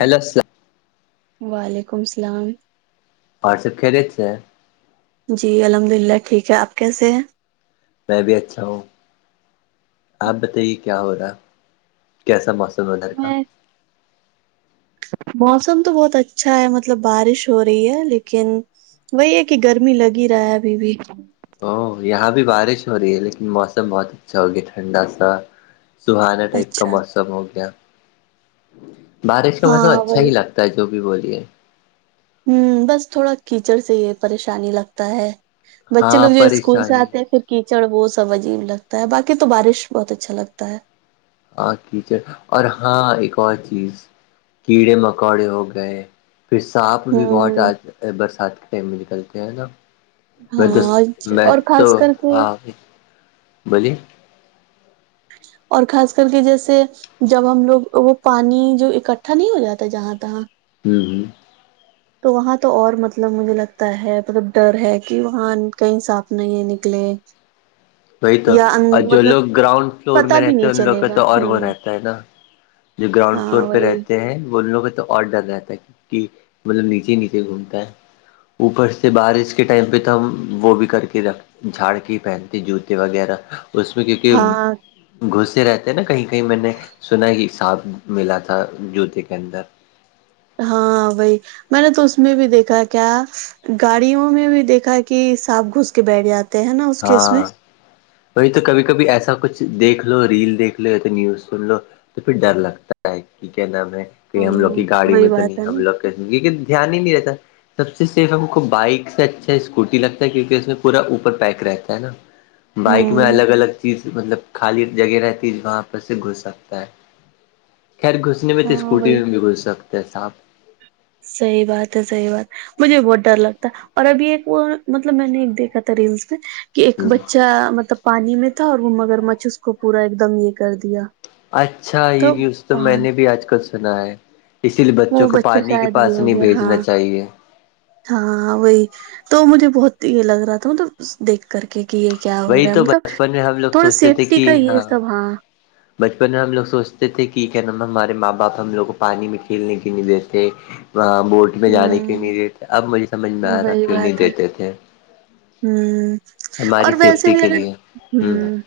hello السلام وعلیکم السلام [unintelligible] اور سب کھیلے سے [unintelligible] جی الحمد للہ ٹھیک ہے آپ کیسے ہیں میں بھی اچھا ہوں آپ بتائیے کیا ہو رہا ہے [unintelligible] کیسا موسم ہے ادھر کا میں موسم تو بہت اچھا ہے مطلب بارش ہو رہی ہے لیکن وہی ہے کہ گرمی لگ ہی رہا ہے ابھی بھی او یہاں بھی بارش ہو رہی ہے لیکن موسم بہت اچھا ہو گیا ٹھنڈا سا سہانا ٹائپ کا اچھا موسم ہو گیا بارش کا موسم ہاں اچھا ہی وہی لگتا ت جو بھی بولیے [unintelligible] ہوں بس تھوڑا کیچڑ سے یہ پریشانی لگتا ہے بچے ہاں لو جو اسکول سے پریشانی آتے ہیں پھر کیچڑ وہ سب عجیب لگتا ہے باقی تو بارش بہت اچھا لگتا ہے ہ کچر اور ہاں ایک اور چیز کیڑے مکوڑے ہو گئے [unintelligible] پھر سانپ بھی بہت ہوں برسات کے ٹائم میں نکلتے ہیں نا [unintelligible] ہاں میں تو میں اور تو خاص کر کے ہاں بولیے اور خاص کر کے جیسے [unintelligible] جب ہم لوگ وہ پانی جو اکٹھا نہیں ہو جاتا جہاں تہاں ہوں ہوں [unintelligible] تو وہاں تو اور مطلب مجھے لگتا ہے مطلب ڈر ہے کہ وہاں کہیں سانپ نہیں ہے نکلے وہی تو یا ان اور جو مطلب لوگ گراؤنڈ فلور پتا میں بھی رہتے نہیں ہیں ان لوگ چلے کا گا تو اور وہ ہوں رہتا ہے نا جو گراؤنڈ فلور ہاں پہ وہی رہتے ہیں بول لوگ کے تو اور ڈر رہتا ہے کہ مطلب نیچے نیچے گھومتا ہے اوپر سے بارش کے ٹائم پہ تو ہم وہ بھی کر کے رکھ جھاڑ کے ہی پہنتے جوتے وغیرہ اس میں ہاں کیونکہ گھسے رہتے نا کہیں کہیں میں نے سنا کہ سانپ ملا تھا جوتے کے اندر ہاں وہی میں نے تو اس میں بھی دیکھا کیا گاڑیوں میں بھی دیکھا ہے کہ سانپ گھس کے بیٹھ جاتا ہاں وہی تو کبھی کبھی ایسا کچھ دیکھ لو ریل دھ لو یا تو نیوز سن لو تو پھر ڈر لگتا ہے کہ کیا نام ہے کہ ہاں ہم لوگ کی گاڑی وہی میں تو بات نہیں ہے ہم نا لوگ کیک دھیان ہی نہیں رہتا سب سے سیف ہم کو بائک سے اچھا اسکوٹی لگتا ہے کیونکہ اس میں پورا اوپر پیک رہتا ہے نا بائک میں ہوں الگ الگ چیز مطلب خالی جگہ رہتی ہے وہاں پر سے گھس سکتا ہے خیر گھس اس میں تو ہاں اسکوٹی وہی میں بھی گھز سکتا ہے سانپ سحی بات ہے سحی بات مجھے بہت ڈر لگتا اور ابھی ایک وہ مطلب میں نے ایک دیکھا تھا ریلس میں کہ ایک ہ بچہ مطلب پانی میں تھا اور وہ مگر مچھ اس کو پورا ایک دم یہ کر دیا اچھا یہ نیوز تو میں نے بھی آج کل سنا ہے اسی لیے بچوں وہ کو بچہ پانی کے شاید یہ پاس ہو نہیں گیا بھیجنا ہاں چاہیے ہاں وہی تو مجھے بہت یہ لگ رہا تھا مطلب دیکھ کر کے کہ یہ کیا ہو وہی رہا ہے تو مطلب بچپن میں ہم لوگ تھوڑا سوچتے تھے سیفٹی کہ کا یہ سب ہاں بچپن میں ہم لوگ سوچتے تھے کہ کیا ن ہمارے ماں باپ ہم لوگ کو پانی میں کھیلنے کے نہیں دیتےے وہاں بوٹ میں جانے کیوں نہیں دیتے اب مجھے سمجھ میں آ رہا وہی کیوں نہیں دیتے تھے ہ ہماری اور ویسے سیفٹی بھی کے اگر لیے ہ ہوں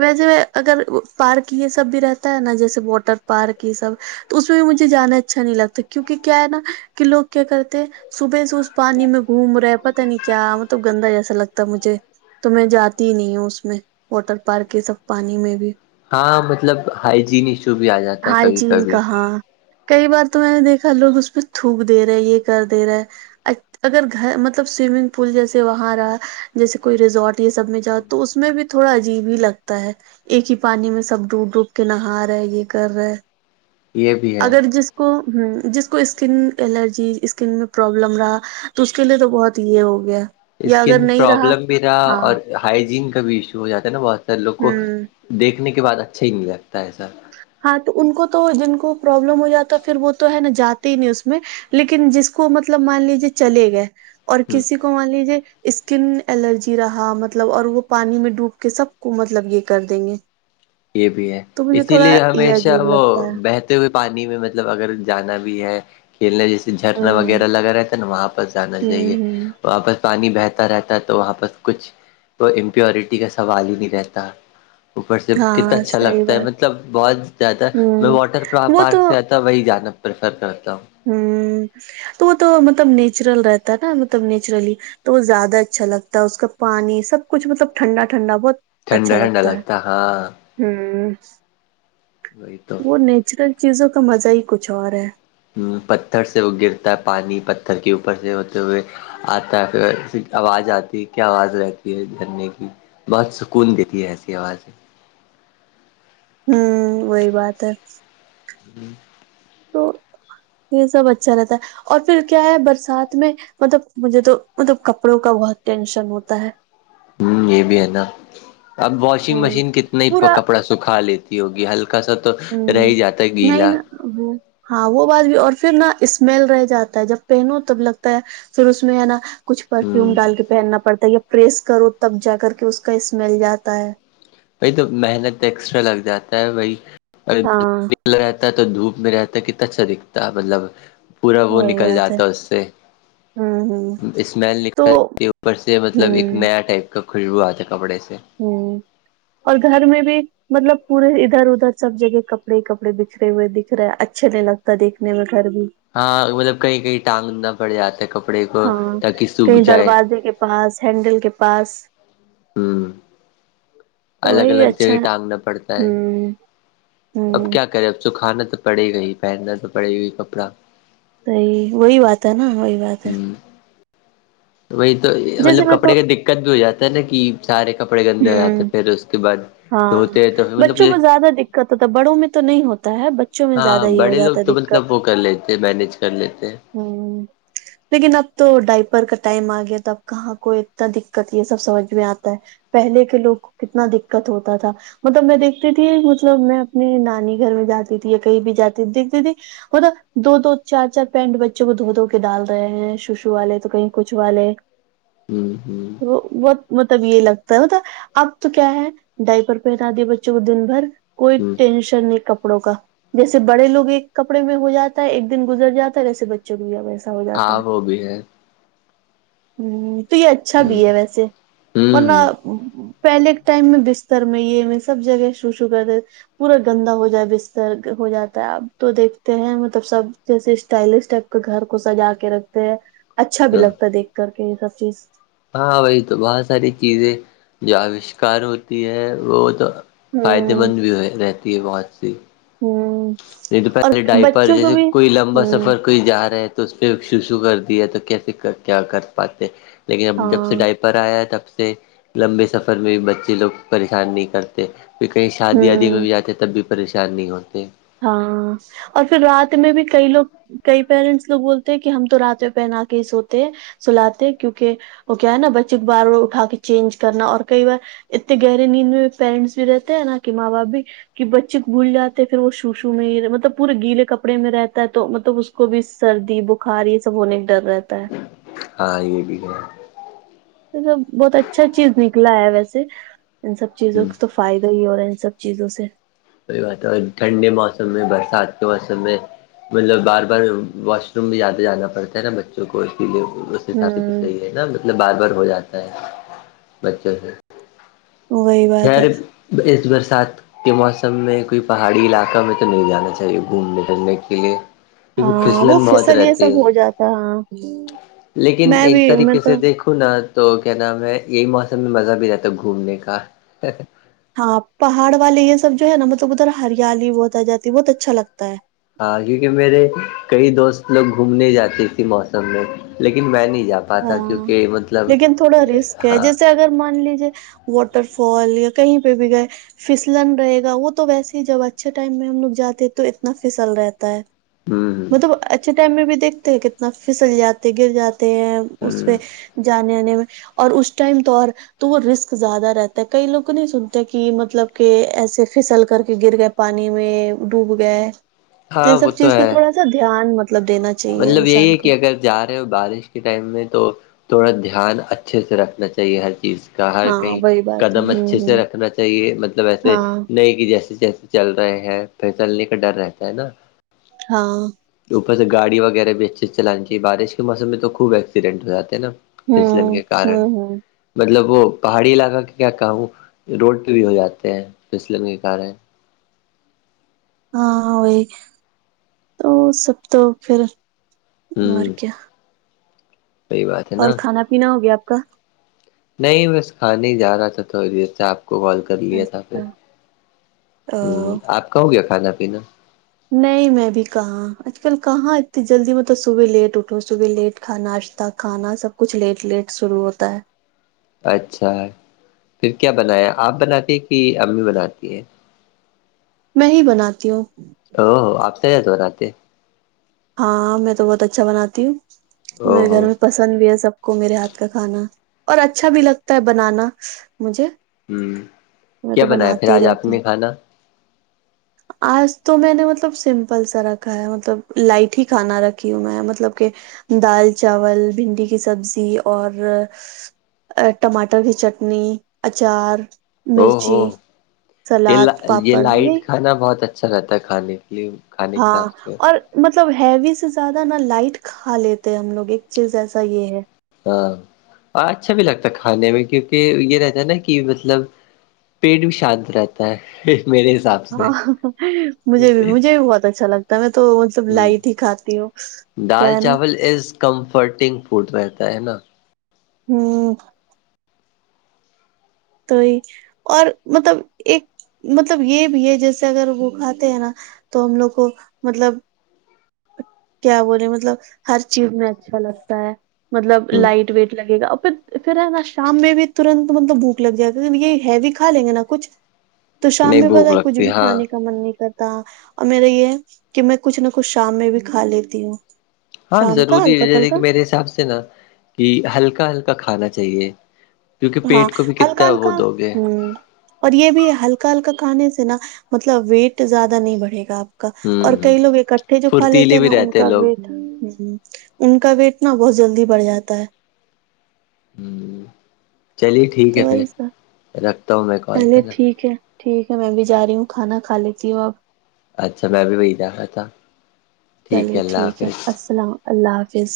ویسے اگر پارک یہ سب بھی رہتا ہے نا جیسے واٹر پارک یہ سب تو اس میں بھی مجھے جانا اچھا نہیں لگتا کیونکہ کیا ہے نا کہ لوگ کیا کرتے ہیں صبح سے اس پانی میں گھوم رہے ہیں پتاہ نہیں کیا مطلب گندا جیسا لگتا ہے مجھے تو میں جاتی ہی نہیں ہوں اس میں واٹر پارک یہ سب پانی میں بھی ہاں مطلب ہائجین ایشو بھی آ جاتا ہے کبھی ہائجین کبھی کا ہاں کئی بار تو میں نے دیکھا لوگ اس پہ تھوک دے رہے یہ کر دے رہے ہے اچ اگر گھر مطلب سوئمنگ پول جیسے وہاں رہا جیسے کوئی ریزورٹ یہ سب میں جاؤ تو اس میں بھی تھوڑا عجیب ہی لگتا ہے ایک ہی پانی میں سب ڈوب ڈوب کے نہا رہا ہے یہ کر رہا یہ بھی ہے اگر جس کو ہ جس کو اسکن الرجی اسکن میں پروابلم رہا تو اس کے لیے تو بہت یہ ہو گیا یا اگر اسکن نہیں رہا پرابلم بھی رہا ہاں اور ہائجین کا بھی ایشو ہو جاتا ہے نا بہت سارے لوگ کو ہوں دیکھنے کے بعد اچھا ہی نہیں لگتا ہے سر ہاں تو ان کو تو جن کو پرابلم ہو جاتا ہے پھر وہ تو ہے نا جاتے ہی نہیں اس میں لیکن جس کو مطلب مان لیجیے چلے گئے اور ہ کسی کو مان لیجیے اسکن الرجی رہا مطلب اور وہ پانی میں ڈوب کے سب کو مطلب یہ کر دیں گے یہ بھی ہے تو مجھے اسی تھوڑا لیے یہ ہمیشہ عجیب وہ لگتا ہے بہتر ہو پانی میں مطلب اگر جانا بھی ہے کھیلنا جیسے جھرنا ہوں وغیرہ لگا رہتا ہے نا وہاں پ س جانا چاہیے ہوں وہاںپس پانی بہتا رہتا ہے تو وہاں پس کچھ توئی امپیورٹی کا سوال ہی نہیں رہتا اوپر سے کتنا ہاں اچھا صحیح لگتا ہے بات مطلب بہت زیادہ ہے میں ہوں واٹر وہ تو پارک سے ت وہی جانا پریفر کرتا ہوں ہوں تو وہ تو مطلب نیچرل رہتا ہے نا مطلب نیچرلی تو وہ زیادہ اچھا لگتا ہے اس کا پانی سب کچھ مطلب ٹھنڈا ٹھنڈا بہت اچھا ٹھنڈا ٹھنڈا لگتا ہے ہاں ہ وہی تو وہ نیچرل چیزوں کا مزہ ہی کچھ اور ہے پتھر سے وہ گرتا ہے پانی پتھر کے اوپر سے ہوتے ہوئے آتا ہے پھر آواز آتی ہے کیا آواز رہتی ہے دھرنے کی بہت سکون دیتی ہے ایسی آوازیں ہوں وہی بات ہے جی تو یہ سب اچھا رہتا ہے اور پھر کیا ہے برسات میں مطلب مجھے تو مطلب کپڑوں کا بہت ٹینشن ہوتا ہے ہ یہ بھی ہے نا اب واشنگ ہ مشین کتنا ہی پورا کپڑا سکھا لیتی [inaudible] ہوگی ہلکا سا تو ہ رہ ہی جاتا ہے نہیں گیلا نا وہ ہاں وہ بات بھی اور پھر نہا اسمیل رہ جاتا ہے جب پہنو تب لگتا ہے پھر اس میں ہے نا کچھ پرفیوم ہوں ڈال کے پہننا پڑتا ہے یا پریس کرو تب جا کر کے اس کا اسمیل جاتا ہے بی تو محنت ایکسٹرا لگ جاتا ہے ب ہاں رہتا تو دھوپ میں رہتا ہے کتناچھا دکھتا مطلب پورا وہ وہی نکل بات ہے جاتا اس سے ہ ہ اسمیل تو نکل ہے اوپر سے مطلب ایک ہ نیا ٹائپ [inaudible] خشبو آ تھے کپڑے سے ہوں اور گھر میں بھی مطلب پورے ادھر ادھر سب جگہ کپڑے کپڑے بکھرے ہوئے دکھ رہے اچھے نہیں لگتا دیکھنے میں گھر بھی ہاں مطلب کہیں کہیں ٹانگندنا پڑ جاتا ہے کپڑ ہاں کہیں دروازے کے پاس ہینڈل کے پاس ہوں تو الگ وہی الگ اچھا جگہ ٹانگنا پڑتا ہے ہوں اب ہوں کیا کرے اب سکھانا تو پڑے گا پہننا تو پڑے گی کپڑا صحی وہی بات ہے نا وہی بات ہے ہوں وہی تو جیسے مطلب میں تو کپڑے کا دقت بھی ہو جاتا ہے نا کہ سارے کپڑے گندے ہو جاتے ہوں ہیں پھر اس کے بعد ہاں دھوتے ہیں تو پھر مطلب بچوں کو زیادہ بڑوں میں تو نہیں ہوتا ہے ب ہاں بڑے لوگ تو مطلب وہ کر لیتے مینج کر لیتے ہ [inaudible] لیکن اب تو ڈائپر کا ٹائم آ گیا تھا اب کہاں کوئی اتنا دقت یہ سب سمجھ میں آتا ہے پہلے کے لوگ کو کتنا دقت ہوتا تھا مطلب میں دیکھتی تھی مطلب میں اپنے نانی گھر میں جاتی تھی یا کہیں بھی جاتی تھی دیکھتی تھی ہول دو دو چار چار پینٹ بچوں کو دھو دھو کے ڈال رہے ہیں شوشو والے تو کہیں کچھ والے ہوں ہوں وہت مطلب یہ لگتا ہے [inaudible] ہوتا اب تو کیا ہے ڈائی پرر پہنا دیا بچوں کو دن بھر کوئی ہ ٹینشن نہیں کپڑوں کا جیسے بڑے لوگ ایک کپڑے میں ہو جاتا ہے ایک دن گزر جاتا ہے جیسے بچے چلویا و ایسا ہو جاتا ہاں ہے وہ بھی ہے ہ تو یہ اچھا بھی ہے ویسے ہ ورنہ پہلے کے ٹائم میں بستر میں یہ میں سب جگہ شو شو کرتے تھ پورا گندا ہو جائے بستر ہو جاتا ہے اب تو دیکھتے ہیں مطلب سب جیسے اسٹائلش ٹائپ کے گھر کو سجا کے رکھتے ہیں اچھا ہ بھی ہ لگتا ہے دیکھ کر کے یہ سب چیز ہاں وہی تو بہت ساری چیزیں جو آوشکار ہوتی ہے وہ تو فائدے ہوں مند بھی رہتی ہے بہت سی ہاں [inaudible] نہیں تو پہلے ڈائپر جیسے کوئی لمبا ہوں سفر کوئی جا رہا ہے تو اس پہ شوشو کر دیا تو کیسے کیا کر پاتے لیکنب جب ہاں سے ڈائپر آیا ہے تب سے لمبے سفر میں بھی بچے لوگ پریشان نہیں کرتے پ کہیں شادی وادی میں ہوں بھی جاتے تب بھی پریشانی نہیں ہوتے ہاں اور پھر رات میں بھی کئی لوگ کئی پیرنٹس لوگ بولتے ہیں کہ ہم تو رات میں پہنا کے ہی سوتے سلاتے کیونکہ وہ کیا ہے نا بچے کو بار بار اٹھا کے چینج کرنا اور کئی بار اتنے گہرے نیند میں پیرنٹس بھی رہتے ہیں نا کہ ماں باپ بھی کہ بچے کو بھول جاتے پھر وہ شوشو میں ہی مطلب پورے گیلے کپڑے میں رہتا ہے تو مطلب اس کو بھی سردی ب بخار یہ سب ہونے کا ڈر رہتا ہے ہاں یہ بھی ہے سب بہت اچھا چیز نکلا ہے ویسے ان سب چیزوں ہے تو فائدہ ہی ہو رہا ہے ان سب چیزوں سے وہی بات ہے ٹھنڈے موسم میں برسات کے موسم میں مطلب بار بار واش روم میں جاتے جانا پڑتا ہے نا بچوں کو اسی لیے اس حساب سے تو ہوں صحیح ہے نا مطلب بار بار ہو جاتا ہے بچوں سے وہی بات خیر ہے اس برسات کے موسم میں کوئی پہاڑی علاقہ میں تو نہیں جانا چاہیے گھومنے پھرنے کے لیے کیکہ ہاں کھچلن وہ بہت پھسل یہ رہتی سب ہے ہو جاتا ہاں لیکن میں ایک بھی میں طریقے تو سے دیکھو کناا تو کیا نام ہے یہی موسم میں مزہ بھی رہتا گھومنے کا ہاں پہاڑ والے یہ سب جو ہے نا مطلب ادھر ہریالی بہت آ جاتی ہے بہت اچھا لگتا ہے ہاں کیونکہ میرے کئی دوست لوگ گھومنے جاتے اسی موسم میں لیکن میں نہیں جاا ہاں لیکن تھوڑا رسک ہے ہاں جیسے اگر مان لیجیے واٹر فال یا کہیں پہ بھی گئے پھسلن رہے گا وہ تو ویسے ہی جب اچھے ٹائم میں ہم لوگ جاتے ہیں تو اتنا فھسل رہتا ہے ہوں مطلب اچھے ٹائم میں بھی دیکھتے ہیں کتنا پھسل جاتے گر جاتے ہیں اس ہوں پہ جانے آنے میں اور اس ٹائم تو اور تو وہ رسک زیادہ رہتا ہے کئی لوگ نہیں سنتے کہ مطلب کہ ایسے پھسل کر کے گر گئے پانی میں ڈوب گئے تو یہ ہاں وہ سب چیز پہ ہے تھوڑا سا دھیان م مطلب دینا چاہیے مطلب یہی انسان ہے کو کہ اگر جا رہے ہو بارش کے ٹائم میں تو تھوڑا دھیان اچھے سے رکھنا چاہیے ہر چیز کا ہر ہاں کہیں وہی بات ہے قدم ہوں اچھے سے ہوں رکھنا چاہیے مطلب ایسے ہاں نہیں کہ جیسے جیسے چل رہے ہیں پھر چلنے کا ڈر رہتا ہے نا ہاں اوپر سے گاڑی وغیرہ بھی اچھیے سے چلانی چاہے بارش کے موسم میں تو خوب ایکسیڈنٹ ہو جاتے ہیں نا فسلن ہوں کے کارن ہوں ہوں مطلب وہ پہاڑی علاقہ کے کیا کہ روڈ پہ بھی ہو جاتے ہیں فسلم کے کار ہے ہاں وہی تو سب تو پھر مر ہوں کیا صحی بات ہے اور نا کھانا پینا ہو گیا آپ کا نہیں بس کھانے ہی جا رہا تھا تھوڑی دیر سے آپ کو غ لیا تھا پھر اچھا او ہ آپ کا ہو گیا کھانا پینا نہیں میں بھی کہاں آج کل کہاں اتنی جلدی مطلب صبح لیٹ اٹھو صبح لیٹ کھاشہ کھانا سب کچھ لیٹ لیٹ شروع ہوتا ہے اچھا پھر کیا بنایا آپ بناتی ہیں کہ امی بناتی ہے میں ہی بناتی ہوں او ہو آپ سےت ہو رہاتے ہیں ہاں میں تو بہت اچھا بناتی ہوں او میرے گھر ہو میں پسند بھی ہے سب کو میرے ہاتھ کا کھانا اور اچھا بھی لگتا ہے بنانا مجھے ہوں میں کیا تو بنایا پھر بناتی ہی آج آپ رہتی نے ہوں کھانا آج تو میں نے مطلب سمپل سا رکھا ہے مطلب لائٹ ہی کھانا رکھی ہوں میں مطلب کہ دال چاول بھنڈی کی سبزی اور ٹماٹر کی چٹنی اچار او ہو مرچی یہ سلاد یہ پاپڑ لائٹ میں کھانا بہت اچھا رہتا ہے کھانے کے لیے کھانے کے ہاں حساب سے اور مطلب ہیوی سے زیادہ نا لائٹ کھا لیتے ہم لوگ ایک چیز ایسا یہ ہے ہاں اچھا بھی لگتا کھانے میں کیونکہ یہ رہتا ہے نا کہ مطلب پیٹ بھی شانت رہتا ہے میرے حساب سے ہاں مجھے بھی مجھے بھی بہت اچھا لگتا ہے میں تو سب ہ لائی تھی کھاتی وہ کیا ہے نا [inaudible] کمفرٹنگ فڈ رہتا ہے نا ہوں تو ہی اور مطلب ایک مطلب یہ بھی ہے جیسے اگر وہ کھاتے ہیں نا تو ہم لوگ کو مطلب کیا بولے مطلب ہر چیز میں اچھا لگتا ہے مطلب ہ لائٹ ویٹ لگے گا ا پھر پھر ہے نا شام میں بھی ترنت مطلب بک لگ جائے گا یہ ہیویھا لیں گے نا کچھ تو شام نہیں میں بھوک پتا کچھ لگتی بھی ہاں کھانے کا من نہیں کرتا اور میرے یہ کہ میں کچھ نہ کچھ شام میں بھی کھا لیتی ہوں ہاں شام کا ضروری ہلکا ہے پھلکا میرے حساب سے نا کہ ہلکا ہلکا کھانا چاہیے کیونکہ پیٹ ہاں کو بھی ہلکا کتنا وہ ہلکا دو گے ہوں اور یہ بھی ہلکا ہلکا کھانے سے نا مطلب ویٹ زیادہ نہیں بڑھے گاپ اور ہ کئی لوگ اکٹھے جو کھا لیتے پھرتیلے ہیں بھی نا ان رہتے کا لوگ و تھا ہ ان کا ویٹ نا بہت جلدی بڑھ جاتا ہے ہ چلیے ٹھیک تو ہے پھر وہی سا رکھتا ہوں میں کال چلیے ہے نا ٹھیک ہے ٹھیک ہے میں بھی جا رہی ہوں کھانا کھا لیتی ہوں اب اچھا میں بھی وہی د رہا تھا ٹھیک ہے چلیے اللہ ٹھیک حافظ السلام اللہ حافظ